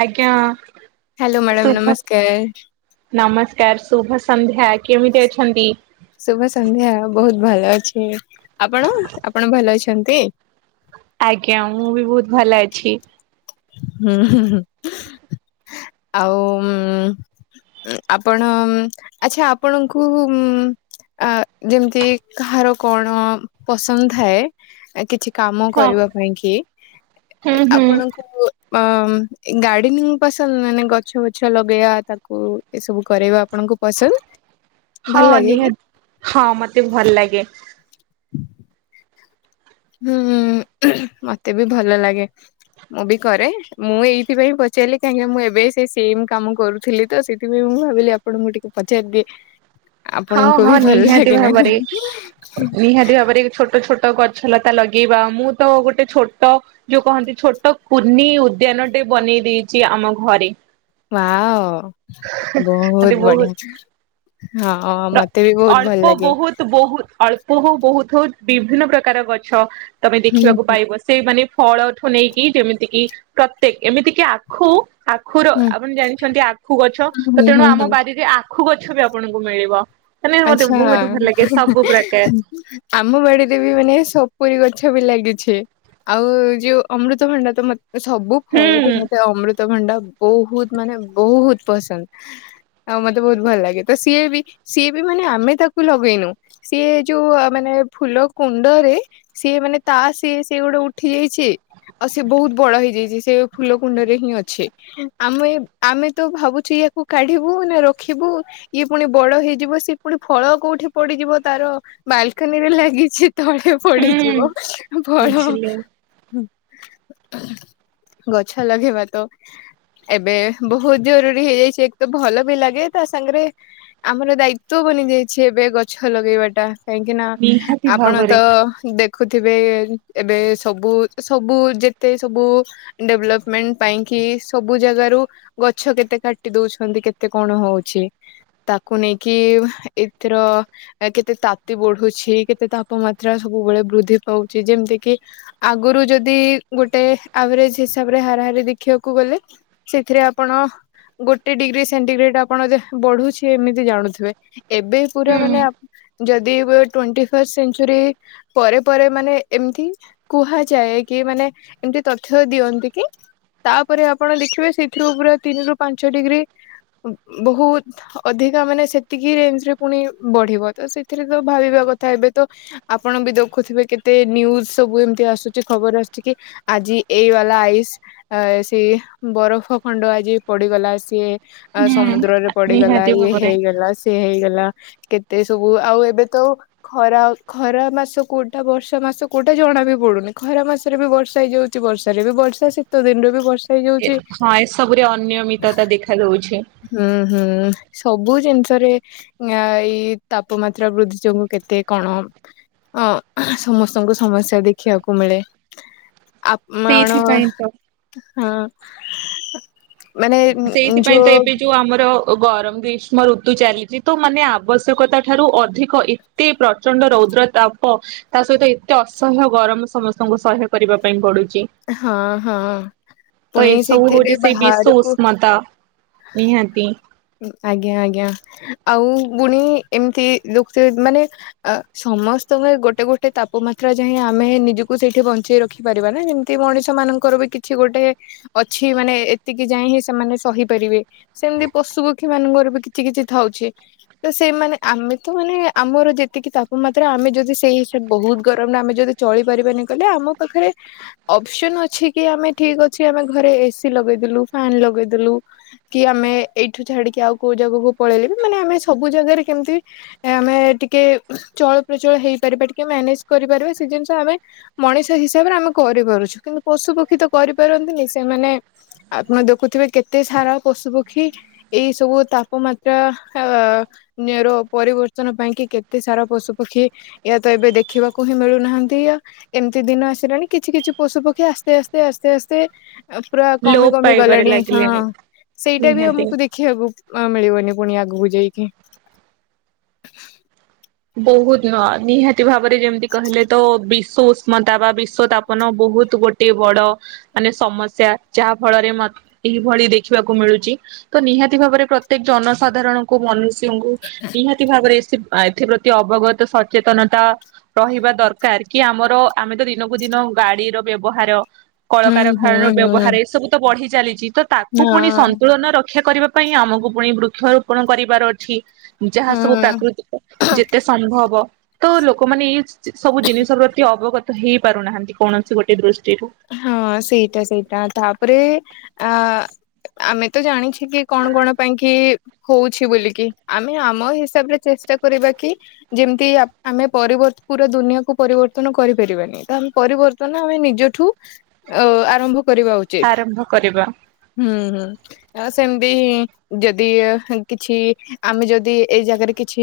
ଆଜ୍ଞା। Hello madam ଶୁଭ ନମସ୍କାର। ନମସ୍କାର ଶୁଭ ସନ୍ଧ୍ୟା କେମିତି ଅଛନ୍ତି? ଶୁଭ ସନ୍ଧ୍ୟା ବହୁତ ଭଲ ଅଛି। ଆପଣ ଆପଣ ଭଲ ଅଛ? ଛନ୍ତି [inaudible] ଆଜ୍ଞା ମୁଁ ବି ବହୁତ ଭଲ ଅଛି। ହୁଁ ହୁଁ ଆଉ ଆପଣ ଆଚ୍ଛା ଆପଣଙ୍କୁ ଯେମିତି କାହାର କଣ ପସନ୍ଦ ଥାଏ। କିଛି କାମ ହଁ କରିବା ପାଇଁ କି ହୁଁ ହୁଁ ଆପଣଙ୍କୁ ଅ ଗାର୍ଡେନିଂ ପସନ୍ଦ ମାନେ ଗଛ ବଛ ଲଗେଇବା ତାକୁ ଏସବୁ କରେଇବା। ହଁ କି? ନିହାତି ହଁ ମତେ ଭଲ ଲାଗେ। ହୁଁ [inaudible] ହୁଁ ମତେ ବି ଭଲ ଲାଗେ। ମୁଁ ବି କରେ ମୁଁ ଏଇଥିପାଇଁ ପଚାରିଲି କାହିଁକିନା ମୁଁ ଏବେ ସେ ସେମ କାମ କରୁଥିଲି ତ ସେଇଥିପାଇଁ ମୁଁ ଭାବିଲି ଆପଣଙ୍କୁ ଟିକେ ପଚାରିଦିଏ। ହଁ ଆପଣଙ୍କୁ ହଁ ବି ଭଲ ନିହାତି ଲାଗେ ନା ଭାବରେ ନାଇଁ ନିହାତି ଭାବରେ ଛୋଟ ଛୋଟ ତ ଗଛ ଲତା ଲଗେଇବା ମୁଁ ତ ଗୋଟେ ଛୋଟ ଯୋଉ କହନ୍ତି ଛୋଟ କୁନି ଉଦ୍ୟାନଟେ ବନେଇ ଦେଇେଇଛି ଆମ ଘରେ। ବାଓ [inaudible] ବହୁତ ବଢିଆ। ହଁ ମତେ ବି ବହୁତ ଭଲ ଅଳ୍ପ ଲାଗେ। ବହୁତ ବହୁତ ଅଳ ବହୁତ ହଉ ବିଭିନ୍ନ ପ୍ରକାର ଗଛ। ତମେ ହୁଁ ଦେଖିବାକୁ ପାଇବ ସେଇ ମାନେ ଫଳଠୁ ନେଇକି ଯେମିତି କିି ପ୍ରତ୍ୟେକ ଏମିତି କିି ଆଖୁ। ଆଖୁର ହୁଁ ଆପଣ ଜାଣିଛନ୍ତି ଆଖୁ ଗଛ ତ ହୁଁ ତେଣୁ ହୁଁ ଆମ ହୁଁ ବାରିରେ ଆ ଆଖୁ ଗଛ ବି ଆପଣଙ୍କୁ ମିଳିବ। ବା [inaudible] ଆଛା ଆମ ବାଡିରେ ବି ମାନେ ସପୁରୀ ଗଛ। ମାଛ ବି ଲାଗିଛି ଆଉ ଯୋଉ ଅମୃତଭଣ୍ଡା ତ ମତ ସବୁ ଫଳଠୁ ହୁଁ ମତେ ଅମୃତ ଭଣ୍ଡା ବହୁତ ମାନେ ବହୁତ ପସନ୍ଦ ଆଉ ମତେ ବହୁତ ଭଲ ଲାଗେ ତ ସିଏ ବି ସିଏ ମାନେ ଆମେ ତାକୁ ଲଗେଇନୁ, ସିଏ ଯୋଉ ମାନେ ଫୁଲ କୁଣ୍ଡରେ ସିଏ, ମାନେ ତା ସିଏ ସେ ଗୋଟେ ଉଠି ଯାଇଛି, ଆଉ ସିଏ ବହୁତ ବଡ ହେଇଯାଇଛି ସେ ଫୁଲ କୁଣ୍ଡରେ ହିଁ ଅଛେ ଆମେ ଆମେ ତ ଭାବୁଛେ ୟାକୁ କାଢିବୁ ନା ରଖିବୁ ଇଏ ପୁଣି ବଡ ହେଇଯିବ ସେ ପୁଣି ଫଳ କୋଉଠି ପଡିଯିବ ତାର ବାଲକାନିରେ ଲାଗିଛି ତଳେ ହୁଁ ପଡିଯିବ ଫଳ। ବୁଝିଲି ଗଛ ଲଗେଇବା ତ ଏବେ ବହୁତ ଜରୁରୀ ହେଇଯାଇଛି, ତ ଭଲ ବି ଲାଗେ ତା ସାଙ୍ଗରେ ଆମର ଦାୟିତ୍ୱ ତ ବନିଯାଇଛି ଏବେ ଗଛ ଲଗେଇବାଟା କାହିଁକି ନା ନିହାତି ଆପଣ ଭାବରେ ତ ଦେଖ ଦେଖୁଥିବେ ଏବେ ସବୁ ସବୁ ଯେତେ ସବୁ ଡେଭଲପମେଣ୍ଟ ପାଇଁ କି ସବୁ ଜାଗାରୁ ଗଛ କେତେ କାଟି ଦଉଛନ୍ତି, କେତେ କଣ ହଉଛି ତାକୁ ନେଇକ କି ଏଥିର କେତେ ତାତି ବଢୁଛି କେତେ ତାପମାତ୍ରା ସବୁବେଳେ ବୃଦ୍ଧି ପାଉଛି, ଯେମିତି କିି ଆଗରୁ ଯଦି ଗୋଟେ ଆଭରେଜ ହିସାବରେ ହାରାହାରି ଦେଖିବାକୁ ଗଲେ ସେଥିରେ ଆପଣ ଗୋଟେ ଡିଗ୍ରୀ ସେଣ୍ଟିଗ୍ରେଡ ଆପଣ ବଢୁଛି ଏମିତି ଜାଣୁଥିବ ଏବେ ହୁଁ ପୁରା ମାନେ ଯଦିଣ୍ ଫଷ୍ଟ ସେରୀ ପରେ ପରେ ମାନେ ଏମିତି କୁହାଯାଏ କି ମାନେ ଏମିତି ତଥ୍ୟ ଦିଅନ୍ତି କି ତାପରେ ଆପଣ ଦେଖିବେ, ସେଥିରୁ ପୁରା ତିନି ରୁ ପାଞ୍ଚ ଡିଗ୍ରୀ ବହୁତ ଅଧିକା ମାନେ ଏତିକି ରେଞ୍ଜ ରେ ପୁଣି ବଢିବ ତ ସେଥିରେ ତ ଭାବିବା କଥା ଏବେ ତ ଆପଣ ବି ଦେଖୁଥିବେ କେତେ, ନିୁଜ ସବୁ ଏମତି ଆସୁଛି, ଖବର ଆସୁଛି କି ଆଜି ଏଇ ବାଲା ଆଇସ୍ ସେଇ ବରଫ ଖଣ୍ଡ ଆଜି ପଡିଗଲା ସିଏ ଆ ହୁଁ ସମୁଦ୍ରରେ ପଡିଗଲା ନିହାତି ଇଏ ଭାବରେ ହେଇଗଲା ହେଇଗଲା କେତେ ସବୁ ଆଉ ଏବେ ତ ଖରା ଖରା ମାସ କୋଉଟା ବର୍ଷା ମାସ କୋଉଟା ଜଣା ବି ପଡୁନି। ଖରା ମାସରେ ବି ବର୍ଷା ହେଇଯାଉଛି। ବର୍ଷାରେ ବି ବର୍ଷା ଶୀତ ଦିନରୁ ବି ବର୍ଷା ଏ ହେଇଯାଉଛି ହଁ ଏସବୁରେ ଅନିୟମିତତା ଦେଖା ଦଉଛି। ହୁଁ ହୁଁ ସବୁ ଜିନିଷରେ ଏଇ ତାପମାତ୍ରା ବୃଦ୍ଧି ଯୋଗୁ କେତେ କଣ ଅ ସମସ୍ତଙ୍କୁ ସମସ୍ୟା ଦେଖିବାକୁ ମିଳେ ମଣ ସେଇଥିପାଇଁ ତ ହଁ ମାନେ ଯୋ ସେଇଥିପାଇଁ ତ ଏବେ ଯୋଉ ଆମର ଗରମ ଗ୍ରୀଷ୍ମ ଋତୁ ଚାଲିଛି ତ ମାନେ ଆବଶ୍ୟକତା ଠାରୁ ଅଧିକ ଏତେ ପ୍ରଚଣ୍ଡ ରୌଦ୍ର ତାପ ତା ସହିତ ଏତେ ଅସହ୍ୟ ଗରମ ସମସ୍ତଙ୍କୁ ସହ୍ୟ କରିବା ପାଇଁ ପଡୁ ହଁ ହଁ ପୁଣି ସେଇଥିରେ ବାହାରକୁ ମଦ ନିହାତି। ଆଜ୍ଞା ଆଜ୍ଞା ଆଉ ବୁଣି ଏମିତି ମାନେ ସମସ୍ତଙ୍କ ଗୋଟେ ଗୋଟେ ତାପମାତ୍ରା ଯାଇ ଆମେ ନିଜକୁ ସେଇଠି ବଞ୍ଚେଇ ରଖି ପାରିବା, ନା ଯେମିତି ମଣିଷ ମାନଙ୍କର ବି କିଛି ଗୋଟେ ଅଛି, ମାନେ ଏତିକି ଯାଇଏ ହିଁ ସେମାନେ ସହିପାରିବେ ସେମତି ପଶୁପକ୍ଷୀ ମାନଙ୍କର ବି କିଛି କିଛି ଥାଉଛି ତ ସେଇମାନେ ଆମେ ତ ମାନେ ଆମର ଯେତିକି ତାପମାତ୍ରା ଆମେ ଯଦି ସେଇ ହିସାବ, ବହୁତ ଗରମରେ ଆମେ ଯଦି ଚଳିପାରିବାନି କହିଲେ ଆମ ପାଖରେ ଅପସନ ଅଛି, କି ଆମେ ଠିକ ଅଛି ଆମେ ଘରେ ଏସିି ଲଗେଇଦେଲୁ, ଫାନ ଲଗେଇଦେଲୁ, କି ଆମେ ଏଇଠୁ ଛାଡିକି ଆଉ କୋଉ ଜାଗାକୁ ପଳେଇଲେ ବି ମାନେ ଆମେ ସବୁ ଜାଗାରେ କେମିତି ଆମେ ଟିକେ ଚଳପ୍ରଚଳ ହେଇପାରିବା ଟିକେ ମ୍ୟାନେଜ କରିପାରିବା ସେ ଜିନିଷ ଆମେ ମଣିଷ ହିସାବରେ ଆମେ କରିପାରୁଛୁ, କିନ୍ତୁ ପଶୁପକ୍ଷୀ ତ କରିପାରନ୍ତିନି ସେମାନେ ଆପଣ ଦେଖୁଥିବେ କେତେ ସାରା ପଶୁପକ୍ଷୀ ଏଇ ସବୁ ତାପମାତ୍ରା ଅ ର ପରିବର୍ତ୍ତନ ପାଇଁ କି କେତେ ସାରା ପଶୁ ପକ୍ଷୀ ୟା ତ ଏବେ ଦେଖିବାକୁ ହିଁ ମିଳୁନାହାନ୍ତି। ଏମିତି ଦିନ ଆସିଲାଣି କିଛି କିଛି ପଶୁପକ୍ଷୀ ଆସ୍ତେ ଆସ୍ତେ ଆସ୍ତେ ଆସ୍ତେ ଆଉ ପୁରା କମି ଲୋପ କମି ପାଇବାରେ ଗଲାଣି। ହଁ ଲାଗିଲେଣି ସେଇଟା ବି ଆ ନିହାତି। କୁ ଦେଖିବାକୁ ମିଳିବନି ପୁଣି ଆଗକୁ ଯାଇକି। ବହୁତ ନୁହଁ ନିହାତି ଭାବରେ ସେ ଯେମତି କହିଲେ ତ ବି ସୁଷ୍ମତା ବା ବିଶ୍ଵତାପନ ବୋହୁତ ଗୋଟେ ବଡ ମାନେ ସମସ୍ୟା ଯାହା ଫଳରେ ମ-ଏହିଭଳି ଦେଖିବାକୁ ମିଳୁଚି ତ ନିହାତି ଭାବରେ ପ୍ରତ୍ୟେକ ଜନସାଧାରଣଙ୍କୁ ମନୁଷ୍ୟ ଠାକୁରଙ୍କୁ ନିହାତି ଭାବରେ। [unintelligible] ଅବଗତ ସଚେତନତା ରହିବା ଦରକାର। କି ଆମର ଆମେ ତ ଦିନକୁ ଦିନ ଗାଡିର ବ୍ୟବହାର ହୁଁ ହୁଁ କଳକାରଖାନାର ହୁଁ। ବ୍ୟବହାର ଏ ସବୁ ତ ବଢି ଚାଲିଛି ତ ତାକୁ ପୁଣି ହଁ ସନ୍ତୁଳନ ରଖ ରକ୍ଷା କରିବା ପାଇଁ ଆମକୁ ପୁଣି ବୃକ୍ଷରୋପଣ କରିବାର ଅଛି ଯାହା ସବୁ ହୁଁ ପ୍ରାକୃତିକ ଯେତେ ସମ୍ଭବ ତ ଲୋକମାନେ [inaudible] ସବୁ ଜିନିଷ ପ୍ରତି ଅବଗତ ହେଇ ପାରୁନାହାନ୍ତି କୌଣସି ଗୋଟେ ଦୃଷ୍ଟି ହଁ ସେଇଟା ସେଇଟା ତାପରେ ଅ ଆମେ ତ ଜାଣିଛୁ ଏଠିକି କଣ କଣ ପାଇଁ କି ହଉଛି ବୋଲିକି ଆମେ ଆମ ହିସାବରେ ଚେଷ୍ଟା କରିବା କି ଯେମିତି ଆମେ ପରିବତ ପୁରା ଦୁନିଆକୁୁ ପରିବର୍ତ୍ତନ କରିପାରିବାନି ତ ଆମେ ପରିବର୍ତ୍ତନ ଆମେ ନିଜଠୁ ଅ ଆରମ୍ଭ କରିବା ଉଚିତ ଆରମ୍ଭ କରିବା ହୁଁ ହ। ସେମିତିଁ ଯଦି କିଛି ଆମେ ଯଦି ଏଇ ଜାଗାରେ କିଛି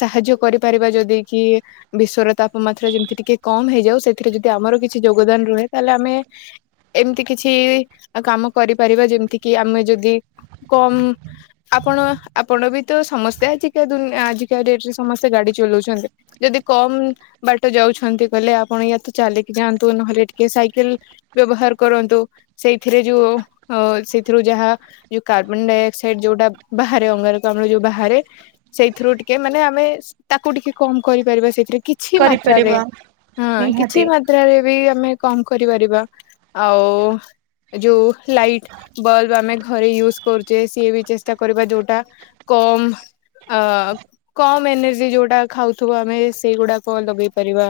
ସାହାଯ୍ୟ କରିପାରିବା ଯଦି କି ବିଶ୍ଵର ତାପମାତ୍ରା ଯେମିତି ଟିକେ କମ ହେଇଯାଉ ସେଥିରେ ଯଦି ଆମର କିଛି ଯୋଗଦାନ ରହେ ତାହଲେ ଆମେ ଏମିତି କିଛି କାମ କରିପାରିବା ଯେମିତି କି ଆମେ ଯଦି କମ ଆପଣ ଆପଣ ବି ତ ସମସ୍ତେ ଆଜାି ଆଜିକା ଡେଟରେ ସମସ୍ତେ ଗାଡି ଚଲାଉଛନ୍ତି ଯଦି କମ ବାଟ ଯାଉଛନ୍ତି କହିଲେ ଆପଣ ୟା ତ ଚାଲିକି ଯାଆନ୍ତୁ ନହେଲେ ଟିକେ ସାଇକେଲ ବ୍ୟବହାର କରନ୍ତୁ ସେଇଥିରେ ଯୋଉ ସେଇଥିରୁ ଯାହା ଯୋଉ କାର୍ବନ ଡାଇଅକ୍ସାଇଡ ଯୋଉଟା ବାହାରେ ଅଙ୍ଗାରକାମ୍ଲ ଆମର ଯୋଉ ବାହାରେ ସେଇଥିରୁ ଟିକେ ମାନେ ଆମେ ତାକୁ ଟିକେ କମ କରିପାରିବା। ସେଇଥିରେ କିଛି ମାତ୍ରାରେ କରିପାରିବା ହଁ କିଛି ନିହାତି ମାତ୍ରାରେ ବି ଆମେ କମ କରିପାରିବା ଆଉ ଯୋଉ ଲାଇଟ ବଲବ ଆମେ ଘରେ ୟୁଜ୍ କରୁଛେ ସିଏ ବି ଚେଷ୍ଟା କରିବା ଯୋଉଟା କମ କମ ଏନର୍ଜି ଯୋଉଟା ଖାଉଥିବ ଆମେ ସେଇଗୁଡାକ ଲଗେଇ ପାରିବା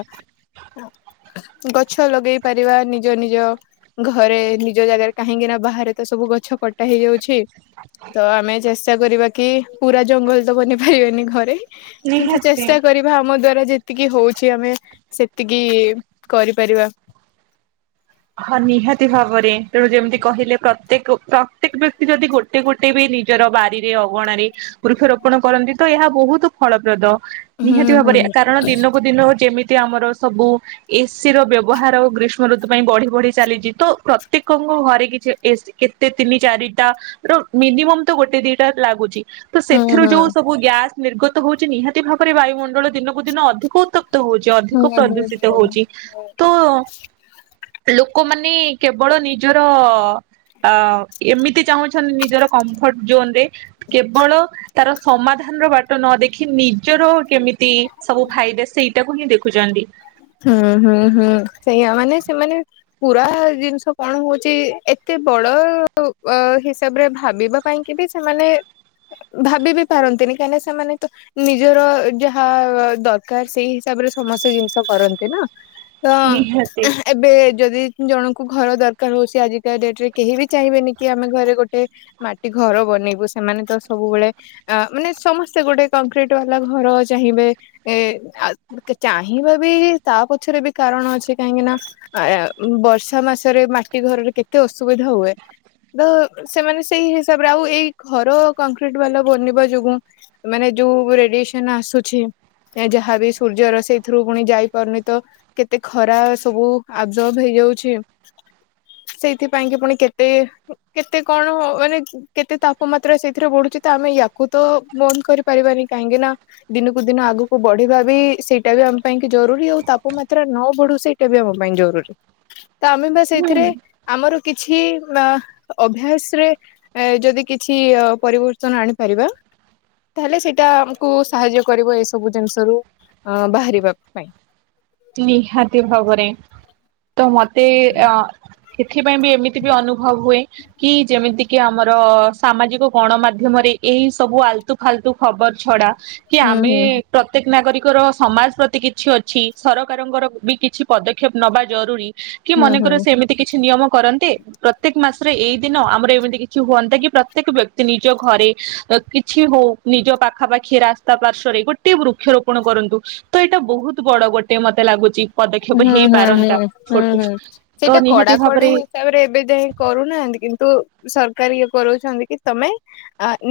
ଗଛ ଲଗେଇ ପାରିବା ନିଜ ନିଜ ଘରେ ନିଜ ଜାଗାରେ କାହିଁକି ନା ବାହାରେ ତ ସବୁ ଗଛ କଟା ହେଇଯାଉଛି ତ ଆମେ ଚେଷ୍ଟା କରିବା କି ପୁରା ଜଙ୍ଗଲ ତ ବନି ପାରିବେନି ଘରେ କିନ୍ତୁ ନିହାତି। ଚେଷ୍ଟା କରିବା ଆମ ଦ୍ଵାରା ଯେ ଯେତିକି ହଉଛି ଆମେ ସେତିକି କରିପାରିବା। ହଁ ନିହାତି ଭାବରେ ତେଣୁ ଯେମିତି କହିଲେ ପ୍ରତ୍ୟେକ ପ୍ରତ୍ୟେକ ବ୍ୟକ୍ତି ଯଦି ଗୋଟେ ଗୋଟେ ବି ନିଜର ବାରିରେ ଅଗଣାରେ ବୃକ୍ଷରୋପଣ କରନ୍ତି ତ ଏହା ବହୁତ ଫଳପ୍ରଦ। ହୁଁ ନିହାତି ହୁଁ ଭାବରେ କାରଣ ଦିନକୁ ଦିନ ଯେମିତି ଆମର ସବୁ ଏସିି ର ବ୍ୟବହାର ଗ୍ରୀଷ୍ମ ଋତୁ ପାଇଁ ବଢିବ ବଢି ଚାଲିଛି ତ ପ୍ରତ୍ୟେକଙ୍କ ଘରେ କିଛି ଏସି କେତେ ତିନି ଚାରିଟା ର ମିନିମମ୍ ତ ଗୋଟେ ଦିଟା ଲାଗୁଛି। ତ ହୁଁ ସେଥିରୁ ହୁଁ ଯୋଉ ସବୁ ଗ୍ୟାସ୍ ନିର୍ଗତ ହଉଛି ନିହାତି ଭାବରେ ବାୟୁମଣ୍ଡଳ ଦିନକୁ ଦିନ ଅଧିକ ଉତ୍ତପ୍ତ ହଉଛି ଅଧିକ ହୁଁ ହୁଁ ପ୍ରଦୂଷିତ ହୁଁ ହଉଛି ତ ଲୋକମାନେ କେବଳ ନିଜର ଏମିତି ଚାହୁଁଛନ୍ତି ନିଜର କମ୍ଫର୍ଟ ଜୋନ ରେ କେବଳ ତାର ସମାଧାନର ବାଟ ନ ଦେଖି ନିଜର କେମିତି ସବୁ ଫାଇଦ ସେଇଟା ହିଁ ଦେଖୁଛନ୍ତି ହୁଁ ହୁଁ ହୁଁ ସେଇଆା ମାନେ ସେମାନେ ପୁରା ଜିନିଷ କଣ ହଉଛି ଏତେ ବଡ ହିସାବରେ ଭାବିବା ପାଇଁକ ବି ସେମାନେ ଭାବି ବି ପାରନ୍ତିନି କାହିଁକିନା ସେମାନେ ତ ନିଜର ଯାହା ଦରକାର ସେଇ ହିସାବରେ ସମସ୍ତେ ଜିନିଷ କରନ୍ତି ନା ତ ନିହାତି ଏବେ ଯଦି ଜଣଙ୍କୁ ଘର ଦରକାର ହଉ। ସେ ଆଜିକା ଡେଟ୍ ରେ କେହି ବି ଚାହିଁବେନି କି ଆମେ ଘରେ ଗୋଟେ ମାଟି ଘର ବନେଇବୁ। ସେମାନେ ତ ସବୁବେଳେ ଆ ମାନେ ସମସ୍ତେ ଗୋଟେ କଂକ୍ରିଟ ବାଲା ଘର ଚାହିଁବେ ଏ ଆ ଚ୍ଚାହିଁବେ। ହୁ ଏ ତା ପଛରେ ବି କାରଣ ଅଛି। କାହିଁକି ନା ଆ [unintelligible] ବର୍ଷା ମାସରେ ମାଟି ଘରରେ କେତେ ଅସୁବିଧା ହୁଏ ତ ସେମାନେ ସେଇ ହିସାବରେ ଆଉ ଏଇ ଘର କଂକ୍ରିଟ ବାଲା ବନିବା ଯୋଗୁ ମାନେ ଯୋଉ ରେଡିଏସନ ଆସୁଛି ଯାହାବି ସୂର୍ଯ୍ୟର ସେଇଥିରୁ ପୁଣି ଯାଇପାରୁନି ତ କେତେ ଖରା ସବୁ ଆବଜର୍ଭ ହେଇଯାଉଛି। ସେଇଥିପାଇଁ କି ପୁଣି କେତେ କେତେ କଣ ମାନେ କେତେ ତାପମାତ୍ରା ସେଇଥିରେ ବଢୁଛି ତ ଆମେ ୟାକୁ ତ ବନ୍ଦ କରିପାରିବାନି କାହିଁକି ନା ଦିନକୁ ଦିନ ଆଗକୁ ବଢିବା ବି ସେଇଟା ବି ପାଇଁ କି ଜରୁରୀ ଆଉ ତାପମାତ୍ରା ନ ବଢୁ ସେଇଟା ବି ଆମ ପାଇଁ ଜରୁରୀ। ତ ଆମେ ବା ହୁଁ ସେଇଥିରେ ଆମର କିଛି ଅଭ୍ୟାସରେ ଯଦି କିଛି ପରିବର୍ତ୍ତନ ଆଣିପାରିବା ତାହେଲେ ସେଇଟା ଆମକୁ ସାହାଯ୍ୟ କରିବ ଏସବୁ ଜିନିଷରୁ ବାହାରିବା। ବାଇ। ନିହାତି ଭାବରେ। ତ ମତେ ୟାର୍। ଏଥିପାଇଁ ବି ଏମିତି ବି ଅନୁଭବ ହୁଏ କି ଯେମିତି କି ଆମର ସାମାଜିକ ଗଣମାଧ୍ୟମରେ ଏଇ ସବୁ ଆଲତୁ ଫାଲତୁ ଖବର ଛଡା କି ହୁଁ ଆମେ ହୁଁ ପ୍ରତ୍ୟେକ ନାଗରିକ। ଙ୍କର ସମାଜ ପ୍ରତି କିଛି ଅଛି। ସରକାରଙ୍କର ବି କିଛି ପଦକ୍ଷେପ ନେବା ଜରୁରୀ। କି ହୁଁ ମନେକର ହୁଁ। ସେ ଏମିତି କିଛି ନିୟମ କରନ୍ତି ପ୍ରତ୍ୟେକ ମାସ ପରା ଏଇ ଦିନ ଆମର ଏମିତି କିଛି ହୁଅନ୍ତା କି ପ୍ରତ୍ୟେକ ବ୍ୟକ୍ତି ନିଜ ଘରେ କିଛି ହଉ ନିଜ ପାଖାପାଖି ରାସ୍ତା ପାର୍ଶ୍ଵରେ ଗୋଟେ ବୃକ୍ଷରୋପଣ କରନ୍ତୁ ତ ଏଇଟା ବହୁତ ବଡ ଗୋଟେ ସେ ମତେ ଲାଗୁଚି ହୁଁ ହୁଁ ହୁଁ ହୁଁ ହୁଁ ତ ସେଇଟା ନିହାତି କଡାକଡି ଭାବରେ ହିସାବରେ ଏବେ ଯାଇ କରୁନାହାନ୍ତି। କିନ୍ତୁ ସରକାର ଇଏ କରାଉଛନ୍ତି କି ତମେ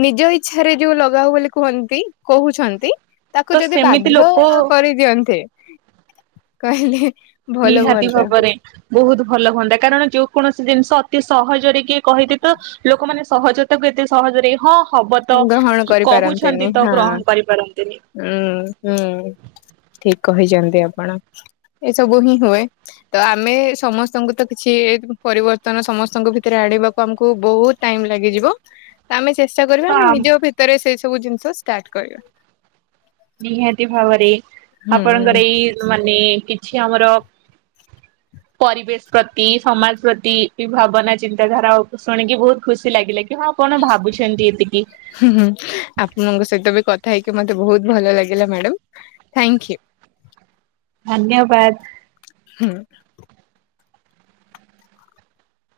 ନିଜ ଇଚ୍ଛାରେ ଯୋଉ ଲଗାଉ ବୋଲି କୁହନ୍ତି। କହୁଛନ୍ତି ତାକୁ ତ ଯଦି ସେମିତି ବାଧ୍ୟ ଲୋକ କରିଦିଅନ୍ତେ କହିଦିଏ। ନିହାତି ଭାବରେ ବହୁତ ଭଲ ହୁଅନ୍ତା କାରଣ ଯୋଉ କୌଣସି ଜିନିଷ ଅତି ସହଜରେ କିଏ କହିତି ତ ଲୋକମାନେ ସହଜ ତାକୁ ଏତେ ସହଜରେ ହଁ ହବ ତ ଗ୍ରହଣ କହୁଛନ୍ତି କରିପାରନ୍ତିନି ତ ହଁ ଗ୍ରହଣ କରିପାରନ୍ତିନି ଉଁ ହୁଁ ଠିକ। କହିଛନ୍ତି ଆପଣ ଏସବୁ ହିଁ ହୁଏ ତ ଆମେ ସମସ୍ତଙ୍କୁ ତ କିଛି ପରିବର୍ତ୍ତନ ସମସ୍ତଙ୍କ ଭିତରେ ଆଣିବାକୁ ଆମକୁ ବହୁତ ଟାଇମ ଲାଗିଯିବ ଆମେ କରିବା ତ ଆମେ ନିଜ ଭିତରେ ସେ ସବୁ ଜିନିଷ ଷ୍ଟାର୍ଟ କରିବା। ନିହାତି ଭାବରେ। ହୁଁ ହୁଁ ଆପଣଙ୍କର ଏଇ ମାନେ କି ଛି ଆମର ପରିବେଶ ପ୍ରତି ସମାଜ ପ୍ରତି କି ଭାବନା ଚିନ୍ତାଧାରା ଉପ୍ପ ଶୁଣିକି ବହୁତ ଖୁସି ଲାଗିଲା କି। ହଁ ଆପଣ ଭାବୁଛନ୍ତି ଏତିକି ହୁଁ ହୁଁ ଆପଣଙ୍କ ସହିତ ଏବେ କଥା ଥା ହେଇକି ମତେ ବହୁତ ଭଲ ଲାଗିଲା ମ୍ୟାଡମ୍ ଥାଙ୍କ୍ୟୁ। ଧନ୍ୟବାଦ। ହୁଁ।